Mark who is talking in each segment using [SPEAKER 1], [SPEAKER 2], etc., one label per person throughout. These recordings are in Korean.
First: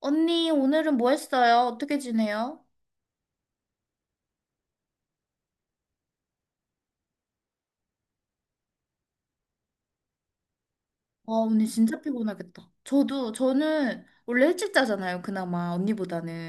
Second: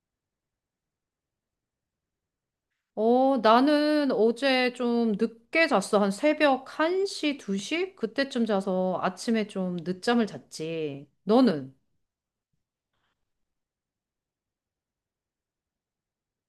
[SPEAKER 1] 언니, 오늘은 뭐 했어요? 어떻게 지내요?
[SPEAKER 2] 나는 어제 좀 늦게 잤어. 한 새벽 1시, 2시? 그때쯤 자서 아침에 좀 늦잠을 잤지.
[SPEAKER 1] 와, 언니
[SPEAKER 2] 너는?
[SPEAKER 1] 진짜 피곤하겠다. 저는 원래 일찍 자잖아요, 그나마,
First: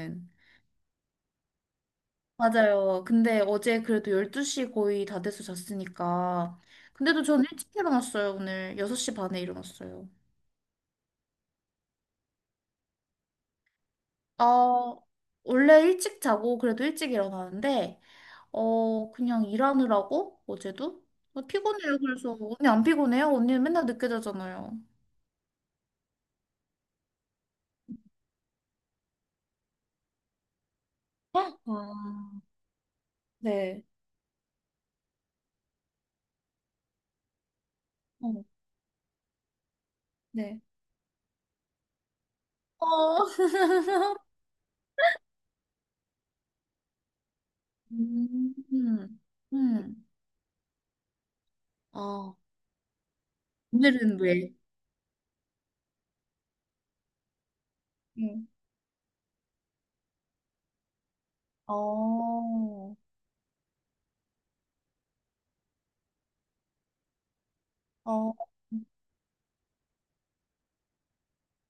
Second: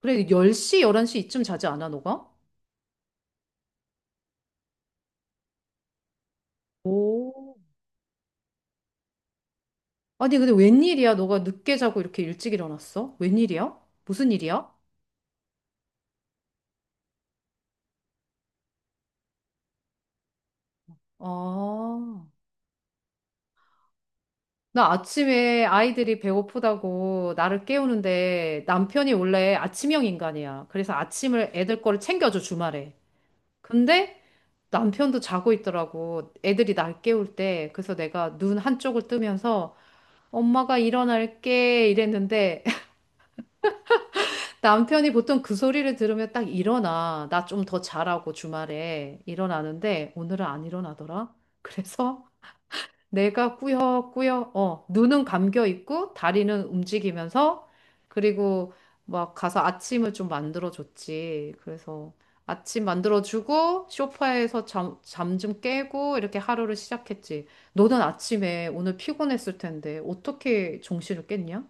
[SPEAKER 2] 그래, 10시, 11시 이쯤 자지 않아, 너가?
[SPEAKER 1] 맞아요. 근데 어제 그래도 12시 거의 다 돼서 잤으니까. 근데도 저는
[SPEAKER 2] 오,
[SPEAKER 1] 일찍 일어났어요, 오늘. 6시 반에 일어났어요.
[SPEAKER 2] 아니, 근데 웬일이야? 너가 늦게 자고 이렇게 일찍 일어났어? 웬일이야? 무슨 일이야?
[SPEAKER 1] 어, 원래 일찍 자고 그래도 일찍 일어나는데, 그냥 일하느라고, 어제도? 피곤해요,
[SPEAKER 2] 아,
[SPEAKER 1] 그래서. 언니 안 피곤해요? 언니는 맨날 늦게 자잖아요.
[SPEAKER 2] 나 아침에 아이들이 배고프다고 나를 깨우는데 남편이 원래 아침형 인간이야. 그래서 아침을 애들 거를
[SPEAKER 1] 아,
[SPEAKER 2] 챙겨줘, 주말에.
[SPEAKER 1] 네.
[SPEAKER 2] 근데 남편도 자고 있더라고. 애들이 날 깨울 때. 그래서
[SPEAKER 1] 어,
[SPEAKER 2] 내가 눈 한쪽을 뜨면서
[SPEAKER 1] 네.
[SPEAKER 2] 엄마가 일어날게 이랬는데
[SPEAKER 1] 어.
[SPEAKER 2] 남편이 보통 그 소리를 들으면 딱 일어나. 나 좀 더 자라고
[SPEAKER 1] 음,
[SPEAKER 2] 주말에
[SPEAKER 1] 음. 음.
[SPEAKER 2] 일어나는데 오늘은 안 일어나더라. 그래서
[SPEAKER 1] 어,
[SPEAKER 2] 내가
[SPEAKER 1] 오늘은 왜?
[SPEAKER 2] 꾸역꾸역, 눈은 감겨 있고, 다리는 움직이면서,
[SPEAKER 1] 음.
[SPEAKER 2] 그리고 막 가서 아침을 좀 만들어줬지. 그래서 아침
[SPEAKER 1] 어,
[SPEAKER 2] 만들어주고, 소파에서 잠 좀 깨고, 이렇게 하루를 시작했지. 너는
[SPEAKER 1] 어.
[SPEAKER 2] 아침에 오늘 피곤했을 텐데, 어떻게 정신을 깼냐?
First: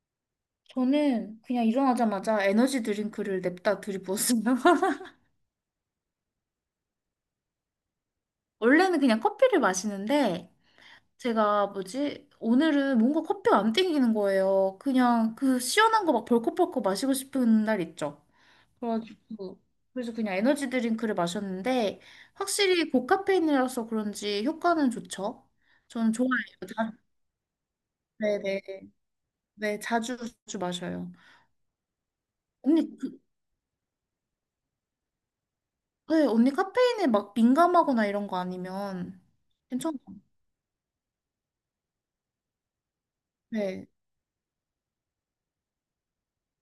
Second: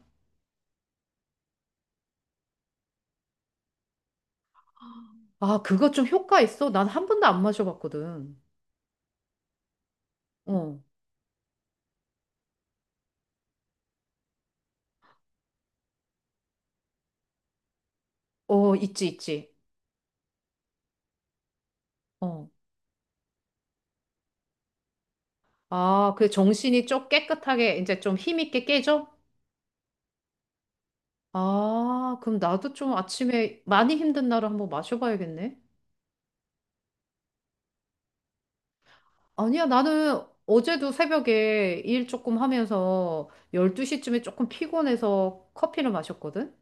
[SPEAKER 1] 저는 그냥 일어나자마자 에너지 드링크를 냅다 들이부었어요.
[SPEAKER 2] 아, 그거 좀 효과 있어? 난 한 번도 안 마셔봤거든.
[SPEAKER 1] 원래는 그냥 커피를 마시는데
[SPEAKER 2] 어,
[SPEAKER 1] 제가 뭐지? 오늘은 뭔가 커피가 안 땡기는 거예요. 그냥 그 시원한 거 막 벌컥벌컥 마시고 싶은 날 있죠.
[SPEAKER 2] 어, 있지, 있지.
[SPEAKER 1] 그래가지고 그래서 그냥 에너지 드링크를 마셨는데
[SPEAKER 2] 어.
[SPEAKER 1] 확실히 고카페인이라서 그런지 효과는 좋죠. 저는
[SPEAKER 2] 아, 그
[SPEAKER 1] 좋아해요.
[SPEAKER 2] 정신이 좀 깨끗하게, 이제 좀
[SPEAKER 1] 네네.
[SPEAKER 2] 힘있게
[SPEAKER 1] 네,
[SPEAKER 2] 깨져?
[SPEAKER 1] 네, 자주 자주 마셔요.
[SPEAKER 2] 아, 그럼 나도 좀
[SPEAKER 1] 언니 그,
[SPEAKER 2] 아침에 많이 힘든 날을 한번 마셔봐야겠네.
[SPEAKER 1] 네, 언니 카페인에 막 민감하거나 이런 거 아니면
[SPEAKER 2] 아니야,
[SPEAKER 1] 괜찮아요.
[SPEAKER 2] 나는 어제도 새벽에 일 조금 하면서
[SPEAKER 1] 네.
[SPEAKER 2] 12시쯤에 조금 피곤해서 커피를 마셨거든?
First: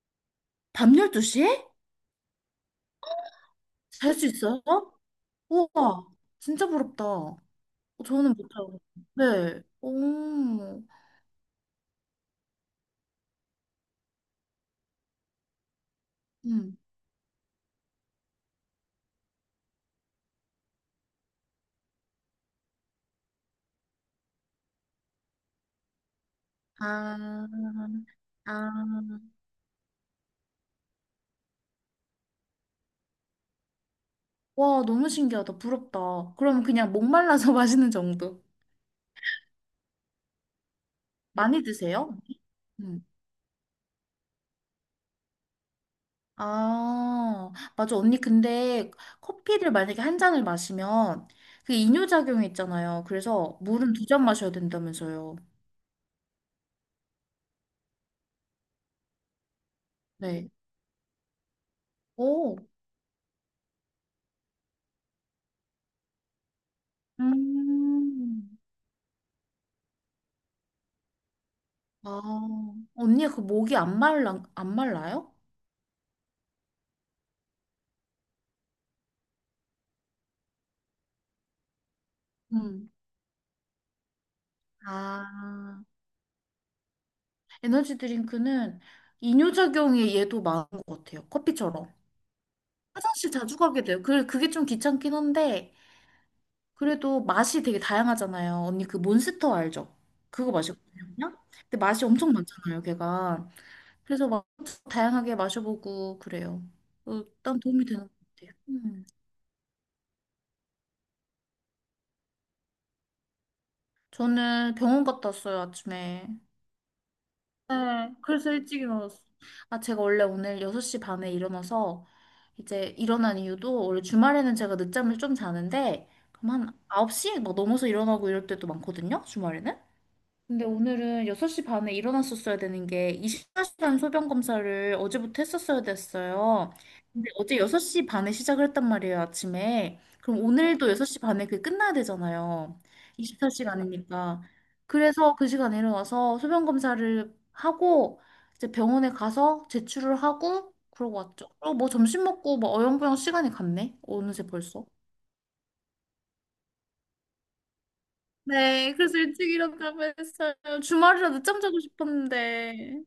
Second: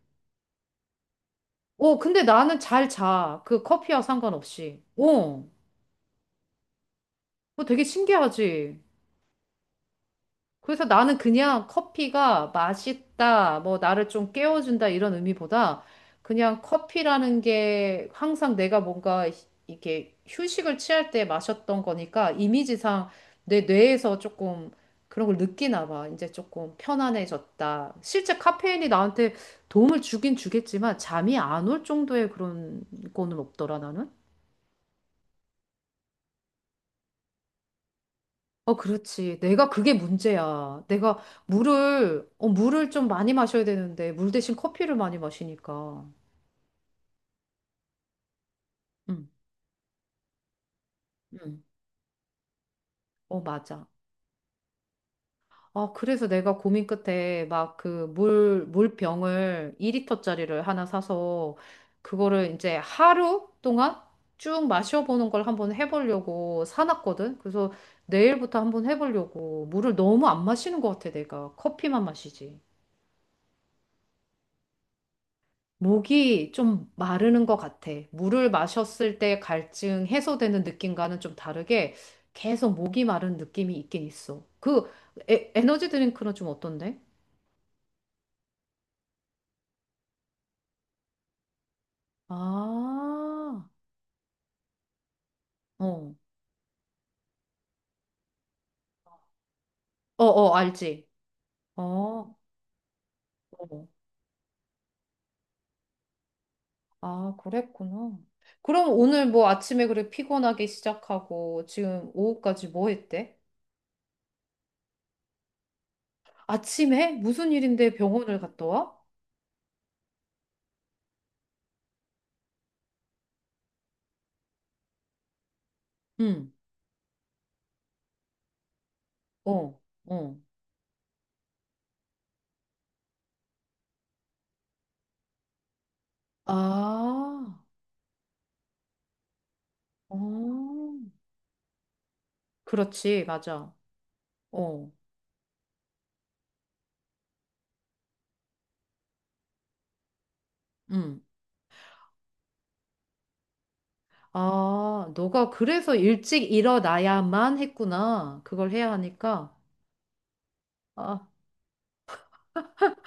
[SPEAKER 1] 밤 12시에?
[SPEAKER 2] 어, 근데 나는 잘 자. 그 커피와
[SPEAKER 1] 잘 수 있어요?
[SPEAKER 2] 상관없이. 어,
[SPEAKER 1] 우와, 진짜 부럽다.
[SPEAKER 2] 그거 되게
[SPEAKER 1] 저는 못해요.
[SPEAKER 2] 신기하지?
[SPEAKER 1] 네. 오.
[SPEAKER 2] 그래서 나는 그냥 커피가 맛있다, 뭐 나를 좀 깨워준다 이런 의미보다 그냥
[SPEAKER 1] 음.
[SPEAKER 2] 커피라는 게 항상 내가 뭔가 이게 휴식을 취할 때 마셨던 거니까 이미지상 내 뇌에서 조금 그런 걸 느끼나 봐. 이제 조금
[SPEAKER 1] 아,
[SPEAKER 2] 편안해졌다. 실제 카페인이
[SPEAKER 1] 아.
[SPEAKER 2] 나한테 도움을 주긴 주겠지만 잠이 안 올 정도의 그런 거는 없더라, 나는.
[SPEAKER 1] 와, 너무 신기하다. 부럽다. 그럼 그냥 목말라서 마시는 정도.
[SPEAKER 2] 어, 그렇지. 내가 그게 문제야. 내가
[SPEAKER 1] 많이 드세요?
[SPEAKER 2] 물을
[SPEAKER 1] 음.
[SPEAKER 2] 좀 많이 마셔야 되는데, 물 대신 커피를 많이 마시니까.
[SPEAKER 1] 아, 맞아. 언니, 근데
[SPEAKER 2] 응,
[SPEAKER 1] 커피를 만약에 한 잔을 마시면
[SPEAKER 2] 응.
[SPEAKER 1] 그 이뇨작용이 있잖아요.
[SPEAKER 2] 어,
[SPEAKER 1] 그래서
[SPEAKER 2] 맞아.
[SPEAKER 1] 물은 두 잔 마셔야 된다면서요.
[SPEAKER 2] 아, 그래서 내가 고민 끝에 막 물병을
[SPEAKER 1] 네.
[SPEAKER 2] 2리터짜리를 하나 사서, 그거를
[SPEAKER 1] 오,
[SPEAKER 2] 이제 하루 동안 쭉 마셔보는 걸 한번 해보려고 사놨거든. 그래서
[SPEAKER 1] 음.
[SPEAKER 2] 내일부터 한번 해보려고. 물을 너무 안 마시는 것 같아, 내가. 커피만
[SPEAKER 1] 아,
[SPEAKER 2] 마시지.
[SPEAKER 1] 언니가 그 목이 안 말라, 안 말라요?
[SPEAKER 2] 목이 좀 마르는 것 같아. 물을 마셨을 때 갈증 해소되는 느낌과는 좀 다르게 계속
[SPEAKER 1] 음.
[SPEAKER 2] 목이 마른 느낌이 있긴 있어. 그
[SPEAKER 1] 아,
[SPEAKER 2] 에너지 드링크는 좀 어떤데?
[SPEAKER 1] 에너지 드링크는 이뇨작용이 얘도 많은 것 같아요. 커피처럼.
[SPEAKER 2] 아,
[SPEAKER 1] 화장실 자주 가게 돼요. 그게 좀 귀찮긴 한데,
[SPEAKER 2] 어,
[SPEAKER 1] 그래도 맛이 되게 다양하잖아요. 언니 그 몬스터 알죠?
[SPEAKER 2] 어,
[SPEAKER 1] 그거
[SPEAKER 2] 어,
[SPEAKER 1] 마셨거든요.
[SPEAKER 2] 알지.
[SPEAKER 1] 근데
[SPEAKER 2] 어,
[SPEAKER 1] 맛이 엄청
[SPEAKER 2] 어,
[SPEAKER 1] 많잖아요, 걔가. 그래서 막 다양하게 마셔보고 그래요.
[SPEAKER 2] 아,
[SPEAKER 1] 일단 도움이 되는 것
[SPEAKER 2] 그랬구나.
[SPEAKER 1] 같아요.
[SPEAKER 2] 그럼
[SPEAKER 1] 음.
[SPEAKER 2] 오늘 뭐 아침에 그래 피곤하게 시작하고 지금 오후까지 뭐 했대?
[SPEAKER 1] 저는 병원 갔다 왔어요, 아침에.
[SPEAKER 2] 아침에? 무슨 일인데
[SPEAKER 1] 네,
[SPEAKER 2] 병원을
[SPEAKER 1] 그래서
[SPEAKER 2] 갔다
[SPEAKER 1] 일찍
[SPEAKER 2] 와?
[SPEAKER 1] 일어났어요. 아, 제가 원래 오늘 6시 반에 일어나서 이제 일어난 이유도 원래 주말에는 제가 늦잠을 좀 자는데,
[SPEAKER 2] 응,
[SPEAKER 1] 그럼 한 9시 막 넘어서 일어나고 이럴 때도 많거든요, 주말에는.
[SPEAKER 2] 어, 어.
[SPEAKER 1] 근데 오늘은 6시 반에 일어났었어야 되는 게 24시간 소변 검사를 어제부터 했었어야 됐어요. 근데 어제
[SPEAKER 2] 아,
[SPEAKER 1] 6시 반에 시작을 했단 말이에요, 아침에. 그럼 오늘도
[SPEAKER 2] 어.
[SPEAKER 1] 6시 반에 그게 끝나야 되잖아요.
[SPEAKER 2] 그렇지, 맞아.
[SPEAKER 1] 24시간이니까.
[SPEAKER 2] 어,
[SPEAKER 1] 그래서 그 시간에 일어나서 소변 검사를 하고 이제 병원에 가서 제출을 하고 그러고
[SPEAKER 2] 음.
[SPEAKER 1] 왔죠. 그리고 뭐 점심 먹고 뭐 어영부영 시간이 갔네. 어느새 벌써.
[SPEAKER 2] 아, 너가 그래서 일찍 일어나야만 했구나. 그걸 해야
[SPEAKER 1] 네, 그래서 일찍
[SPEAKER 2] 하니까.
[SPEAKER 1] 일어나고 했어요.
[SPEAKER 2] 아,
[SPEAKER 1] 주말이라 늦잠 자고 싶었는데.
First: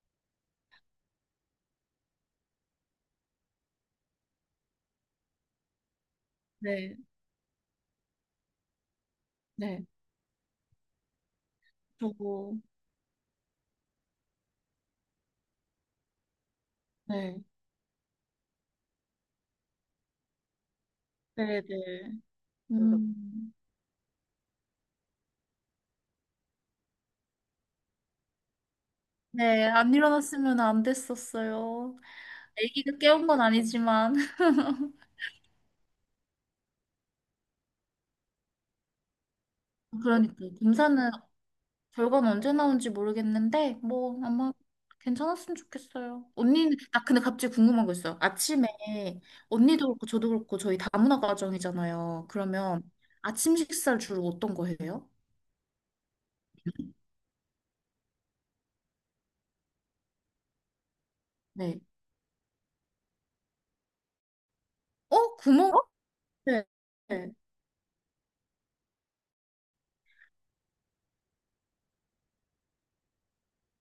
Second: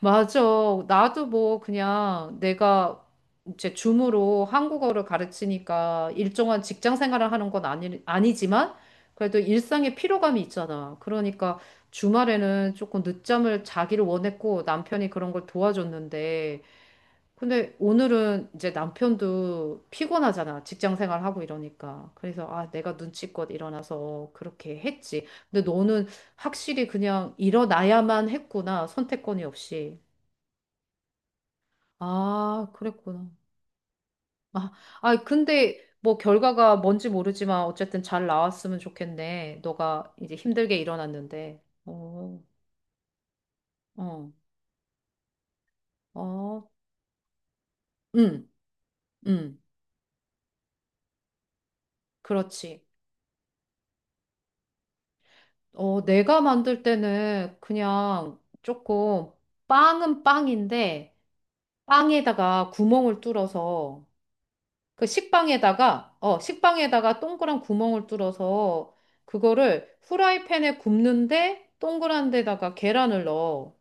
[SPEAKER 2] 맞아. 나도 뭐 그냥 내가 이제 줌으로 한국어를 가르치니까 일정한 직장
[SPEAKER 1] 네.
[SPEAKER 2] 생활을 하는 건 아니, 아니지만 그래도
[SPEAKER 1] 네,
[SPEAKER 2] 일상의 피로감이 있잖아. 그러니까
[SPEAKER 1] 저거,
[SPEAKER 2] 주말에는 조금 늦잠을 자기를 원했고 남편이 그런 걸 도와줬는데
[SPEAKER 1] 네,
[SPEAKER 2] 근데 오늘은 이제 남편도 피곤하잖아. 직장 생활하고
[SPEAKER 1] 네,
[SPEAKER 2] 이러니까.
[SPEAKER 1] 네.
[SPEAKER 2] 그래서 아, 내가 눈치껏
[SPEAKER 1] 음,
[SPEAKER 2] 일어나서 그렇게 했지. 근데 너는 확실히 그냥 일어나야만 했구나. 선택권이
[SPEAKER 1] 네, 안
[SPEAKER 2] 없이.
[SPEAKER 1] 일어났으면 안 됐었어요.
[SPEAKER 2] 아,
[SPEAKER 1] 아기가 깨운
[SPEAKER 2] 그랬구나.
[SPEAKER 1] 건 아니지만.
[SPEAKER 2] 아, 아, 근데 뭐 결과가 뭔지 모르지만 어쨌든 잘 나왔으면 좋겠네. 너가 이제
[SPEAKER 1] 그러니까,
[SPEAKER 2] 힘들게
[SPEAKER 1] 검사는,
[SPEAKER 2] 일어났는데.
[SPEAKER 1] 결과는
[SPEAKER 2] 어,
[SPEAKER 1] 언제 나온지 모르겠는데, 뭐,
[SPEAKER 2] 어,
[SPEAKER 1] 아마 괜찮았으면 좋겠어요.
[SPEAKER 2] 어,
[SPEAKER 1] 언니는, 아, 근데 갑자기 궁금한 거 있어요.
[SPEAKER 2] 응,
[SPEAKER 1] 아침에,
[SPEAKER 2] 응,
[SPEAKER 1] 언니도 그렇고, 저도 그렇고, 저희 다문화 가정이잖아요. 그러면,
[SPEAKER 2] 그렇지.
[SPEAKER 1] 아침 식사를 주로 어떤 거 해요?
[SPEAKER 2] 어, 내가 만들 때는 그냥 조금 빵은 빵인데
[SPEAKER 1] 네.
[SPEAKER 2] 빵에다가 구멍을 뚫어서 그
[SPEAKER 1] 어, 어? 구멍?
[SPEAKER 2] 식빵에다가
[SPEAKER 1] 네.
[SPEAKER 2] 식빵에다가
[SPEAKER 1] 네.
[SPEAKER 2] 동그란 구멍을 뚫어서 그거를 후라이팬에 굽는데 동그란 데다가 계란을 넣어.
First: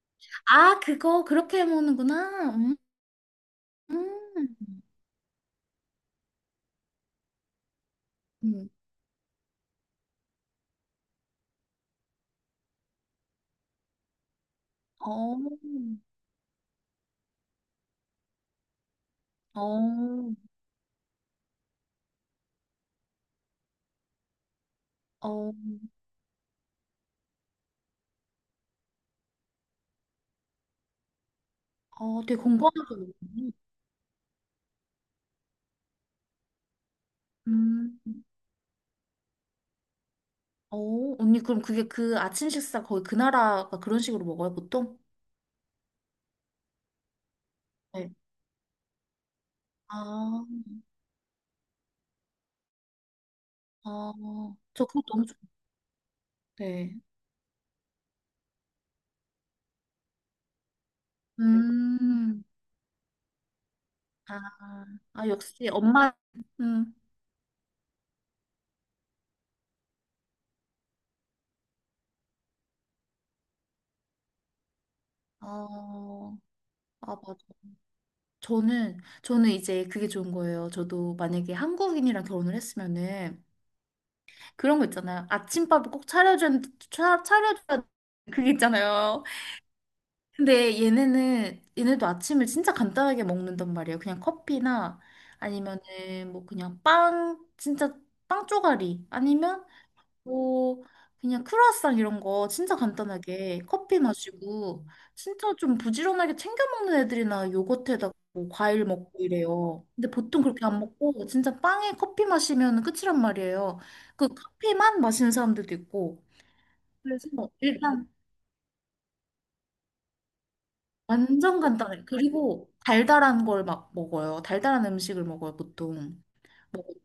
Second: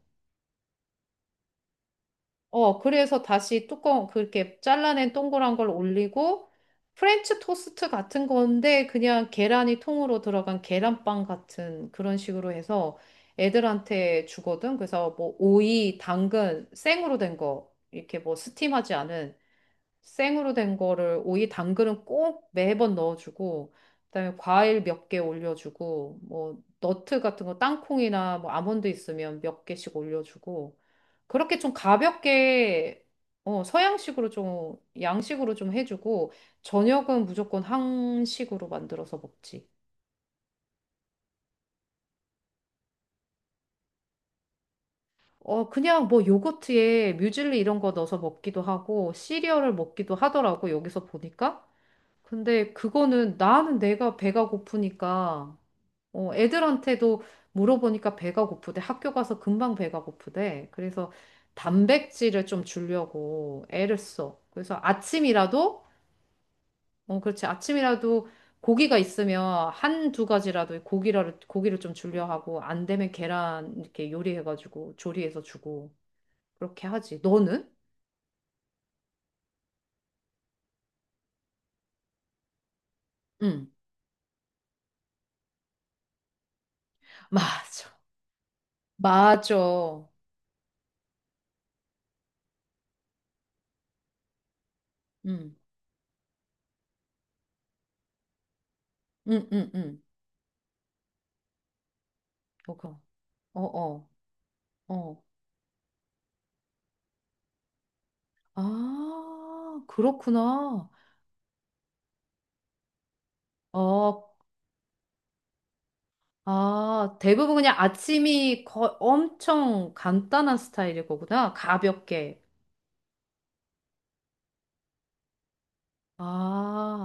[SPEAKER 1] 그렇게 해 먹는구나. 음.
[SPEAKER 2] 어, 그래서 다시 뚜껑, 그렇게 잘라낸 동그란 걸 올리고, 프렌치 토스트 같은
[SPEAKER 1] 음.
[SPEAKER 2] 건데, 그냥 계란이 통으로 들어간 계란빵 같은 그런 식으로 해서 애들한테 주거든. 그래서 뭐,
[SPEAKER 1] 어,
[SPEAKER 2] 오이, 당근, 생으로 된 거, 이렇게 뭐, 스팀하지 않은
[SPEAKER 1] 어,
[SPEAKER 2] 생으로 된 거를 오이, 당근은 꼭 매번 넣어주고, 그다음에 과일 몇 개
[SPEAKER 1] 어,
[SPEAKER 2] 올려주고, 뭐, 너트 같은 거, 땅콩이나 뭐, 아몬드 있으면 몇 개씩 올려주고, 그렇게 좀
[SPEAKER 1] 되게 공부하면서
[SPEAKER 2] 가볍게
[SPEAKER 1] 먹네.
[SPEAKER 2] 어, 서양식으로 좀 양식으로 좀 해주고 저녁은 무조건
[SPEAKER 1] 음,
[SPEAKER 2] 한식으로 만들어서 먹지.
[SPEAKER 1] 언니, 그럼 그게 그 아침 식사 거의 그 나라가 그런 식으로 먹어요, 보통?
[SPEAKER 2] 어, 그냥 뭐 요거트에 뮤즐리 이런 거
[SPEAKER 1] 네.
[SPEAKER 2] 넣어서 먹기도 하고 시리얼을 먹기도
[SPEAKER 1] 아,
[SPEAKER 2] 하더라고 여기서 보니까. 근데 그거는 나는
[SPEAKER 1] 아,
[SPEAKER 2] 내가 배가
[SPEAKER 1] 저 그거 너무 좋.
[SPEAKER 2] 고프니까 어,
[SPEAKER 1] 네.
[SPEAKER 2] 애들한테도 물어보니까 배가 고프대. 학교 가서 금방 배가 고프대. 그래서
[SPEAKER 1] 음,
[SPEAKER 2] 단백질을 좀 주려고 애를 써.
[SPEAKER 1] 아,
[SPEAKER 2] 그래서
[SPEAKER 1] 역시
[SPEAKER 2] 아침이라도
[SPEAKER 1] 엄마, 음,
[SPEAKER 2] 어, 그렇지. 아침이라도 고기가 있으면 한두 가지라도 고기를 좀 줄려 하고, 안 되면 계란 이렇게 요리해가지고, 조리해서 주고,
[SPEAKER 1] 어,
[SPEAKER 2] 그렇게
[SPEAKER 1] 아,
[SPEAKER 2] 하지.
[SPEAKER 1] 맞아.
[SPEAKER 2] 너는?
[SPEAKER 1] 저는 이제 그게 좋은 거예요. 저도 만약에 한국인이랑 결혼을 했으면은
[SPEAKER 2] 응.
[SPEAKER 1] 그런 거 있잖아요. 아침밥을 꼭 차려줘야, 차,
[SPEAKER 2] 맞아.
[SPEAKER 1] 차려줘야 그게 있잖아요.
[SPEAKER 2] 맞아.
[SPEAKER 1] 근데 얘네는 얘네도 아침을 진짜 간단하게 먹는단 말이에요. 그냥 커피나
[SPEAKER 2] 응.
[SPEAKER 1] 아니면은 뭐 그냥 빵 진짜 빵 쪼가리
[SPEAKER 2] 응,
[SPEAKER 1] 아니면
[SPEAKER 2] 응, 응.
[SPEAKER 1] 뭐 그냥 크루아상 이런 거 진짜
[SPEAKER 2] 그거.
[SPEAKER 1] 간단하게
[SPEAKER 2] 어,
[SPEAKER 1] 커피
[SPEAKER 2] 어,
[SPEAKER 1] 마시고
[SPEAKER 2] 어.
[SPEAKER 1] 진짜 좀 부지런하게 챙겨 먹는 애들이나 요거트에다가 뭐 과일 먹고
[SPEAKER 2] 아,
[SPEAKER 1] 이래요. 근데 보통 그렇게 안
[SPEAKER 2] 그렇구나.
[SPEAKER 1] 먹고 진짜 빵에 커피 마시면 끝이란 말이에요.
[SPEAKER 2] 어,
[SPEAKER 1] 그 커피만 마시는 사람들도 있고.
[SPEAKER 2] 아,
[SPEAKER 1] 그래서
[SPEAKER 2] 대부분 그냥
[SPEAKER 1] 일단
[SPEAKER 2] 아침이 거, 엄청 간단한 스타일일 거구나.
[SPEAKER 1] 완전 간단해.
[SPEAKER 2] 가볍게.
[SPEAKER 1] 그리고 달달한 걸 막 먹어요. 달달한 음식을 먹어요, 보통.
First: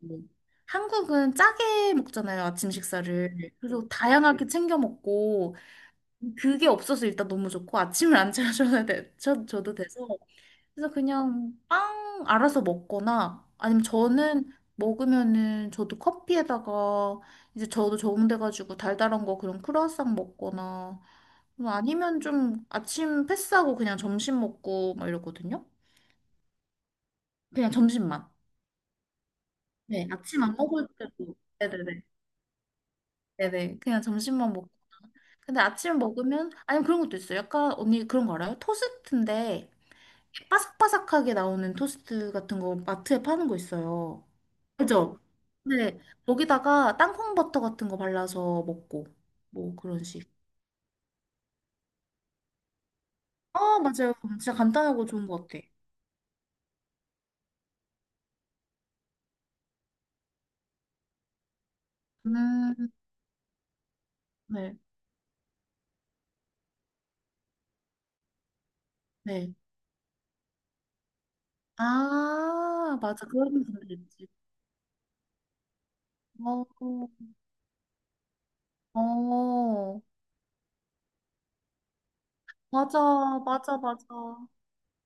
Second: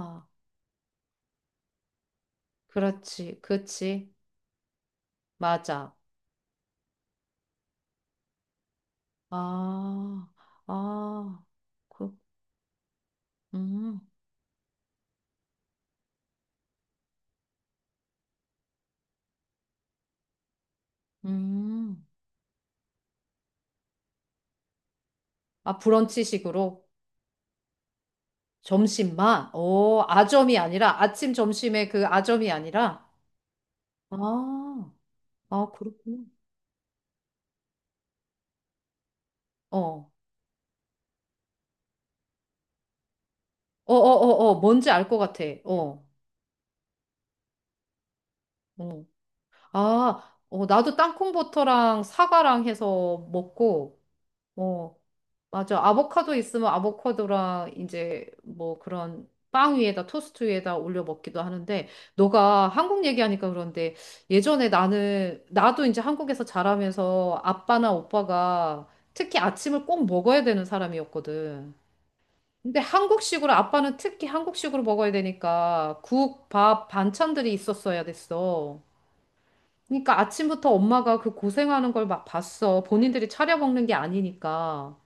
[SPEAKER 1] 뭐, 한국은 짜게 먹잖아요, 아침 식사를.
[SPEAKER 2] 그렇지.
[SPEAKER 1] 그리고
[SPEAKER 2] 그치.
[SPEAKER 1] 다양하게 챙겨 먹고,
[SPEAKER 2] 맞아.
[SPEAKER 1] 그게 없어서 일단 너무 좋고, 아침을 안 차려줘야 돼. 저도 돼서.
[SPEAKER 2] 아,
[SPEAKER 1] 그래서
[SPEAKER 2] 아,
[SPEAKER 1] 그냥
[SPEAKER 2] 그,
[SPEAKER 1] 빵 알아서 먹거나, 아니면
[SPEAKER 2] 음,
[SPEAKER 1] 저는 먹으면은 저도 커피에다가, 이제 저도 적응돼가지고 달달한 거 그런 크루아상 먹거나, 뭐
[SPEAKER 2] 음.
[SPEAKER 1] 아니면 좀 아침 패스하고 그냥 점심 먹고 막 이러거든요.
[SPEAKER 2] 아, 브런치식으로?
[SPEAKER 1] 그냥 점심만.
[SPEAKER 2] 점심만? 오,
[SPEAKER 1] 네. 아침 안
[SPEAKER 2] 아점이
[SPEAKER 1] 먹을
[SPEAKER 2] 아니라, 아침,
[SPEAKER 1] 때도.
[SPEAKER 2] 점심에
[SPEAKER 1] 네네네.
[SPEAKER 2] 그 아점이 아니라?
[SPEAKER 1] 네네. 그냥 점심만 먹고.
[SPEAKER 2] 아,
[SPEAKER 1] 근데
[SPEAKER 2] 아,
[SPEAKER 1] 아침
[SPEAKER 2] 그렇구나.
[SPEAKER 1] 먹으면 아니면 그런 것도 있어요. 약간 언니 그런 거 알아요? 토스트인데
[SPEAKER 2] 어, 어,
[SPEAKER 1] 바삭바삭하게 나오는 토스트 같은 거 마트에 파는 거
[SPEAKER 2] 어,
[SPEAKER 1] 있어요.
[SPEAKER 2] 어, 어, 뭔지 알 것
[SPEAKER 1] 그죠?
[SPEAKER 2] 같아.
[SPEAKER 1] 네.
[SPEAKER 2] 어,
[SPEAKER 1] 거기다가 땅콩 버터 같은 거 발라서
[SPEAKER 2] 어.
[SPEAKER 1] 먹고 뭐 그런 식.
[SPEAKER 2] 아, 어, 나도 땅콩버터랑 사과랑 해서
[SPEAKER 1] 아
[SPEAKER 2] 먹고,
[SPEAKER 1] 맞아요. 진짜
[SPEAKER 2] 어,
[SPEAKER 1] 간단하고 좋은 것 같아.
[SPEAKER 2] 맞아. 아보카도 있으면 아보카도랑 이제 뭐 그런 빵 위에다 토스트 위에다 올려 먹기도 하는데 너가
[SPEAKER 1] 음,
[SPEAKER 2] 한국 얘기하니까 그런데 예전에
[SPEAKER 1] 네.
[SPEAKER 2] 나는 나도 이제 한국에서 자라면서 아빠나 오빠가 특히
[SPEAKER 1] 네.
[SPEAKER 2] 아침을 꼭 먹어야 되는 사람이었거든. 근데
[SPEAKER 1] 아, 맞아.
[SPEAKER 2] 한국식으로
[SPEAKER 1] 그런 분들
[SPEAKER 2] 아빠는 특히
[SPEAKER 1] 있지.
[SPEAKER 2] 한국식으로 먹어야 되니까 국,
[SPEAKER 1] 어,
[SPEAKER 2] 밥, 반찬들이 있었어야 됐어.
[SPEAKER 1] 어,
[SPEAKER 2] 그러니까 아침부터 엄마가 그 고생하는 걸 막 봤어. 본인들이
[SPEAKER 1] 맞아,
[SPEAKER 2] 차려
[SPEAKER 1] 맞아,
[SPEAKER 2] 먹는 게
[SPEAKER 1] 맞아.
[SPEAKER 2] 아니니까.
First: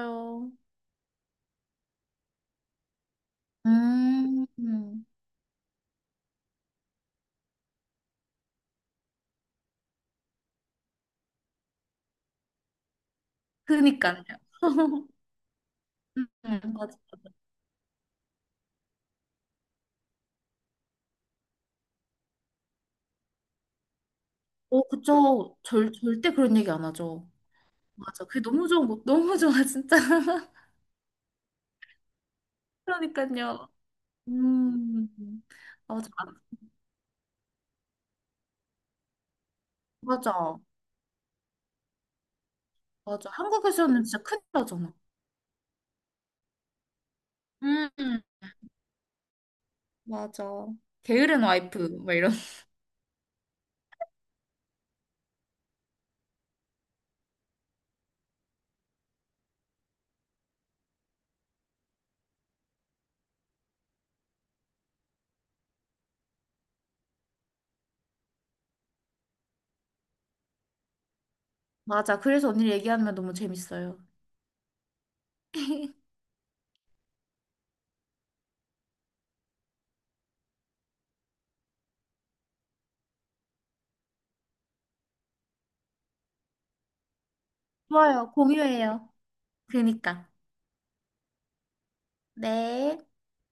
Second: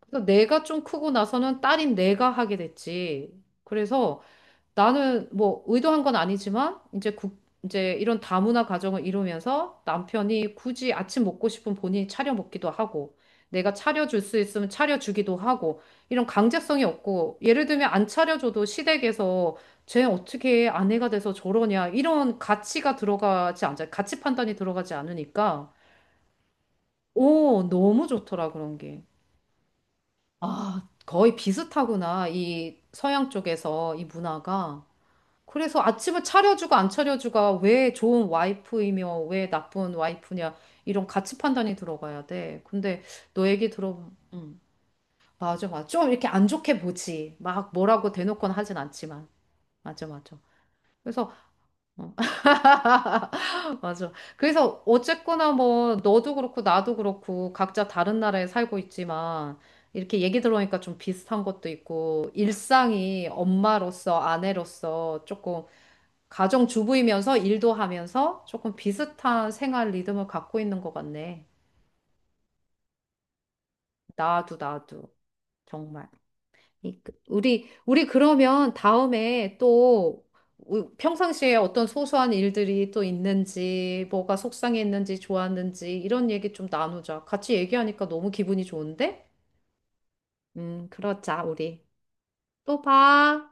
[SPEAKER 2] 그래서 내가 좀 크고 나서는 딸인 내가 하게 됐지. 그래서
[SPEAKER 1] 음,
[SPEAKER 2] 나는 뭐 의도한 건 아니지만 이제 국, 이제 이런 다문화 가정을 이루면서 남편이 굳이 아침 먹고 싶은 본인이 차려 먹기도 하고 내가 차려줄
[SPEAKER 1] 그니까요.
[SPEAKER 2] 수 있으면 차려주기도 하고 이런 강제성이
[SPEAKER 1] 맞아, 맞아.
[SPEAKER 2] 없고 예를 들면 안 차려줘도 시댁에서 쟤 어떻게 아내가 돼서 저러냐 이런 가치가 들어가지 않잖아. 가치 판단이
[SPEAKER 1] 어,
[SPEAKER 2] 들어가지
[SPEAKER 1] 그쵸.
[SPEAKER 2] 않으니까
[SPEAKER 1] 절대 그런 얘기 안 하죠.
[SPEAKER 2] 오, 너무
[SPEAKER 1] 맞아. 그게
[SPEAKER 2] 좋더라
[SPEAKER 1] 너무
[SPEAKER 2] 그런
[SPEAKER 1] 좋은 거,
[SPEAKER 2] 게.
[SPEAKER 1] 너무 좋아, 진짜.
[SPEAKER 2] 아, 거의 비슷하구나. 이 서양
[SPEAKER 1] 그러니까요.
[SPEAKER 2] 쪽에서 이 문화가.
[SPEAKER 1] 음,
[SPEAKER 2] 그래서
[SPEAKER 1] 맞아,
[SPEAKER 2] 아침을 차려주고 안 차려주가 왜 좋은 와이프이며 왜 나쁜 와이프냐
[SPEAKER 1] 맞아,
[SPEAKER 2] 이런 가치 판단이 들어가야 돼. 근데
[SPEAKER 1] 맞아.
[SPEAKER 2] 너 얘기
[SPEAKER 1] 한국에서는
[SPEAKER 2] 들어,
[SPEAKER 1] 진짜 큰일 나잖아.
[SPEAKER 2] 맞아, 맞아. 좀 이렇게 안 좋게 보지. 막 뭐라고
[SPEAKER 1] 음,
[SPEAKER 2] 대놓고는 하진 않지만. 맞아, 맞아.
[SPEAKER 1] 맞아.
[SPEAKER 2] 그래서
[SPEAKER 1] 게으른 와이프, 막
[SPEAKER 2] 어,
[SPEAKER 1] 이런.
[SPEAKER 2] 맞아. 그래서 어쨌거나 뭐 너도 그렇고 나도 그렇고 각자 다른 나라에 살고 있지만 이렇게 얘기 들어보니까 좀 비슷한 것도 있고 일상이 엄마로서 아내로서 조금 가정주부이면서 일도 하면서 조금 비슷한 생활 리듬을 갖고 있는 것 같네.
[SPEAKER 1] 맞아. 그래서 언니를 얘기하면 너무 재밌어요.
[SPEAKER 2] 나도 정말. 우리 그러면 다음에 또 평상시에 어떤 소소한 일들이 또 있는지, 뭐가 속상했는지, 좋았는지, 이런 얘기 좀 나누자. 같이 얘기하니까 너무
[SPEAKER 1] 좋아요.
[SPEAKER 2] 기분이
[SPEAKER 1] 공유해요.
[SPEAKER 2] 좋은데?
[SPEAKER 1] 그니까.
[SPEAKER 2] 그러자, 우리. 또
[SPEAKER 1] 네.
[SPEAKER 2] 봐.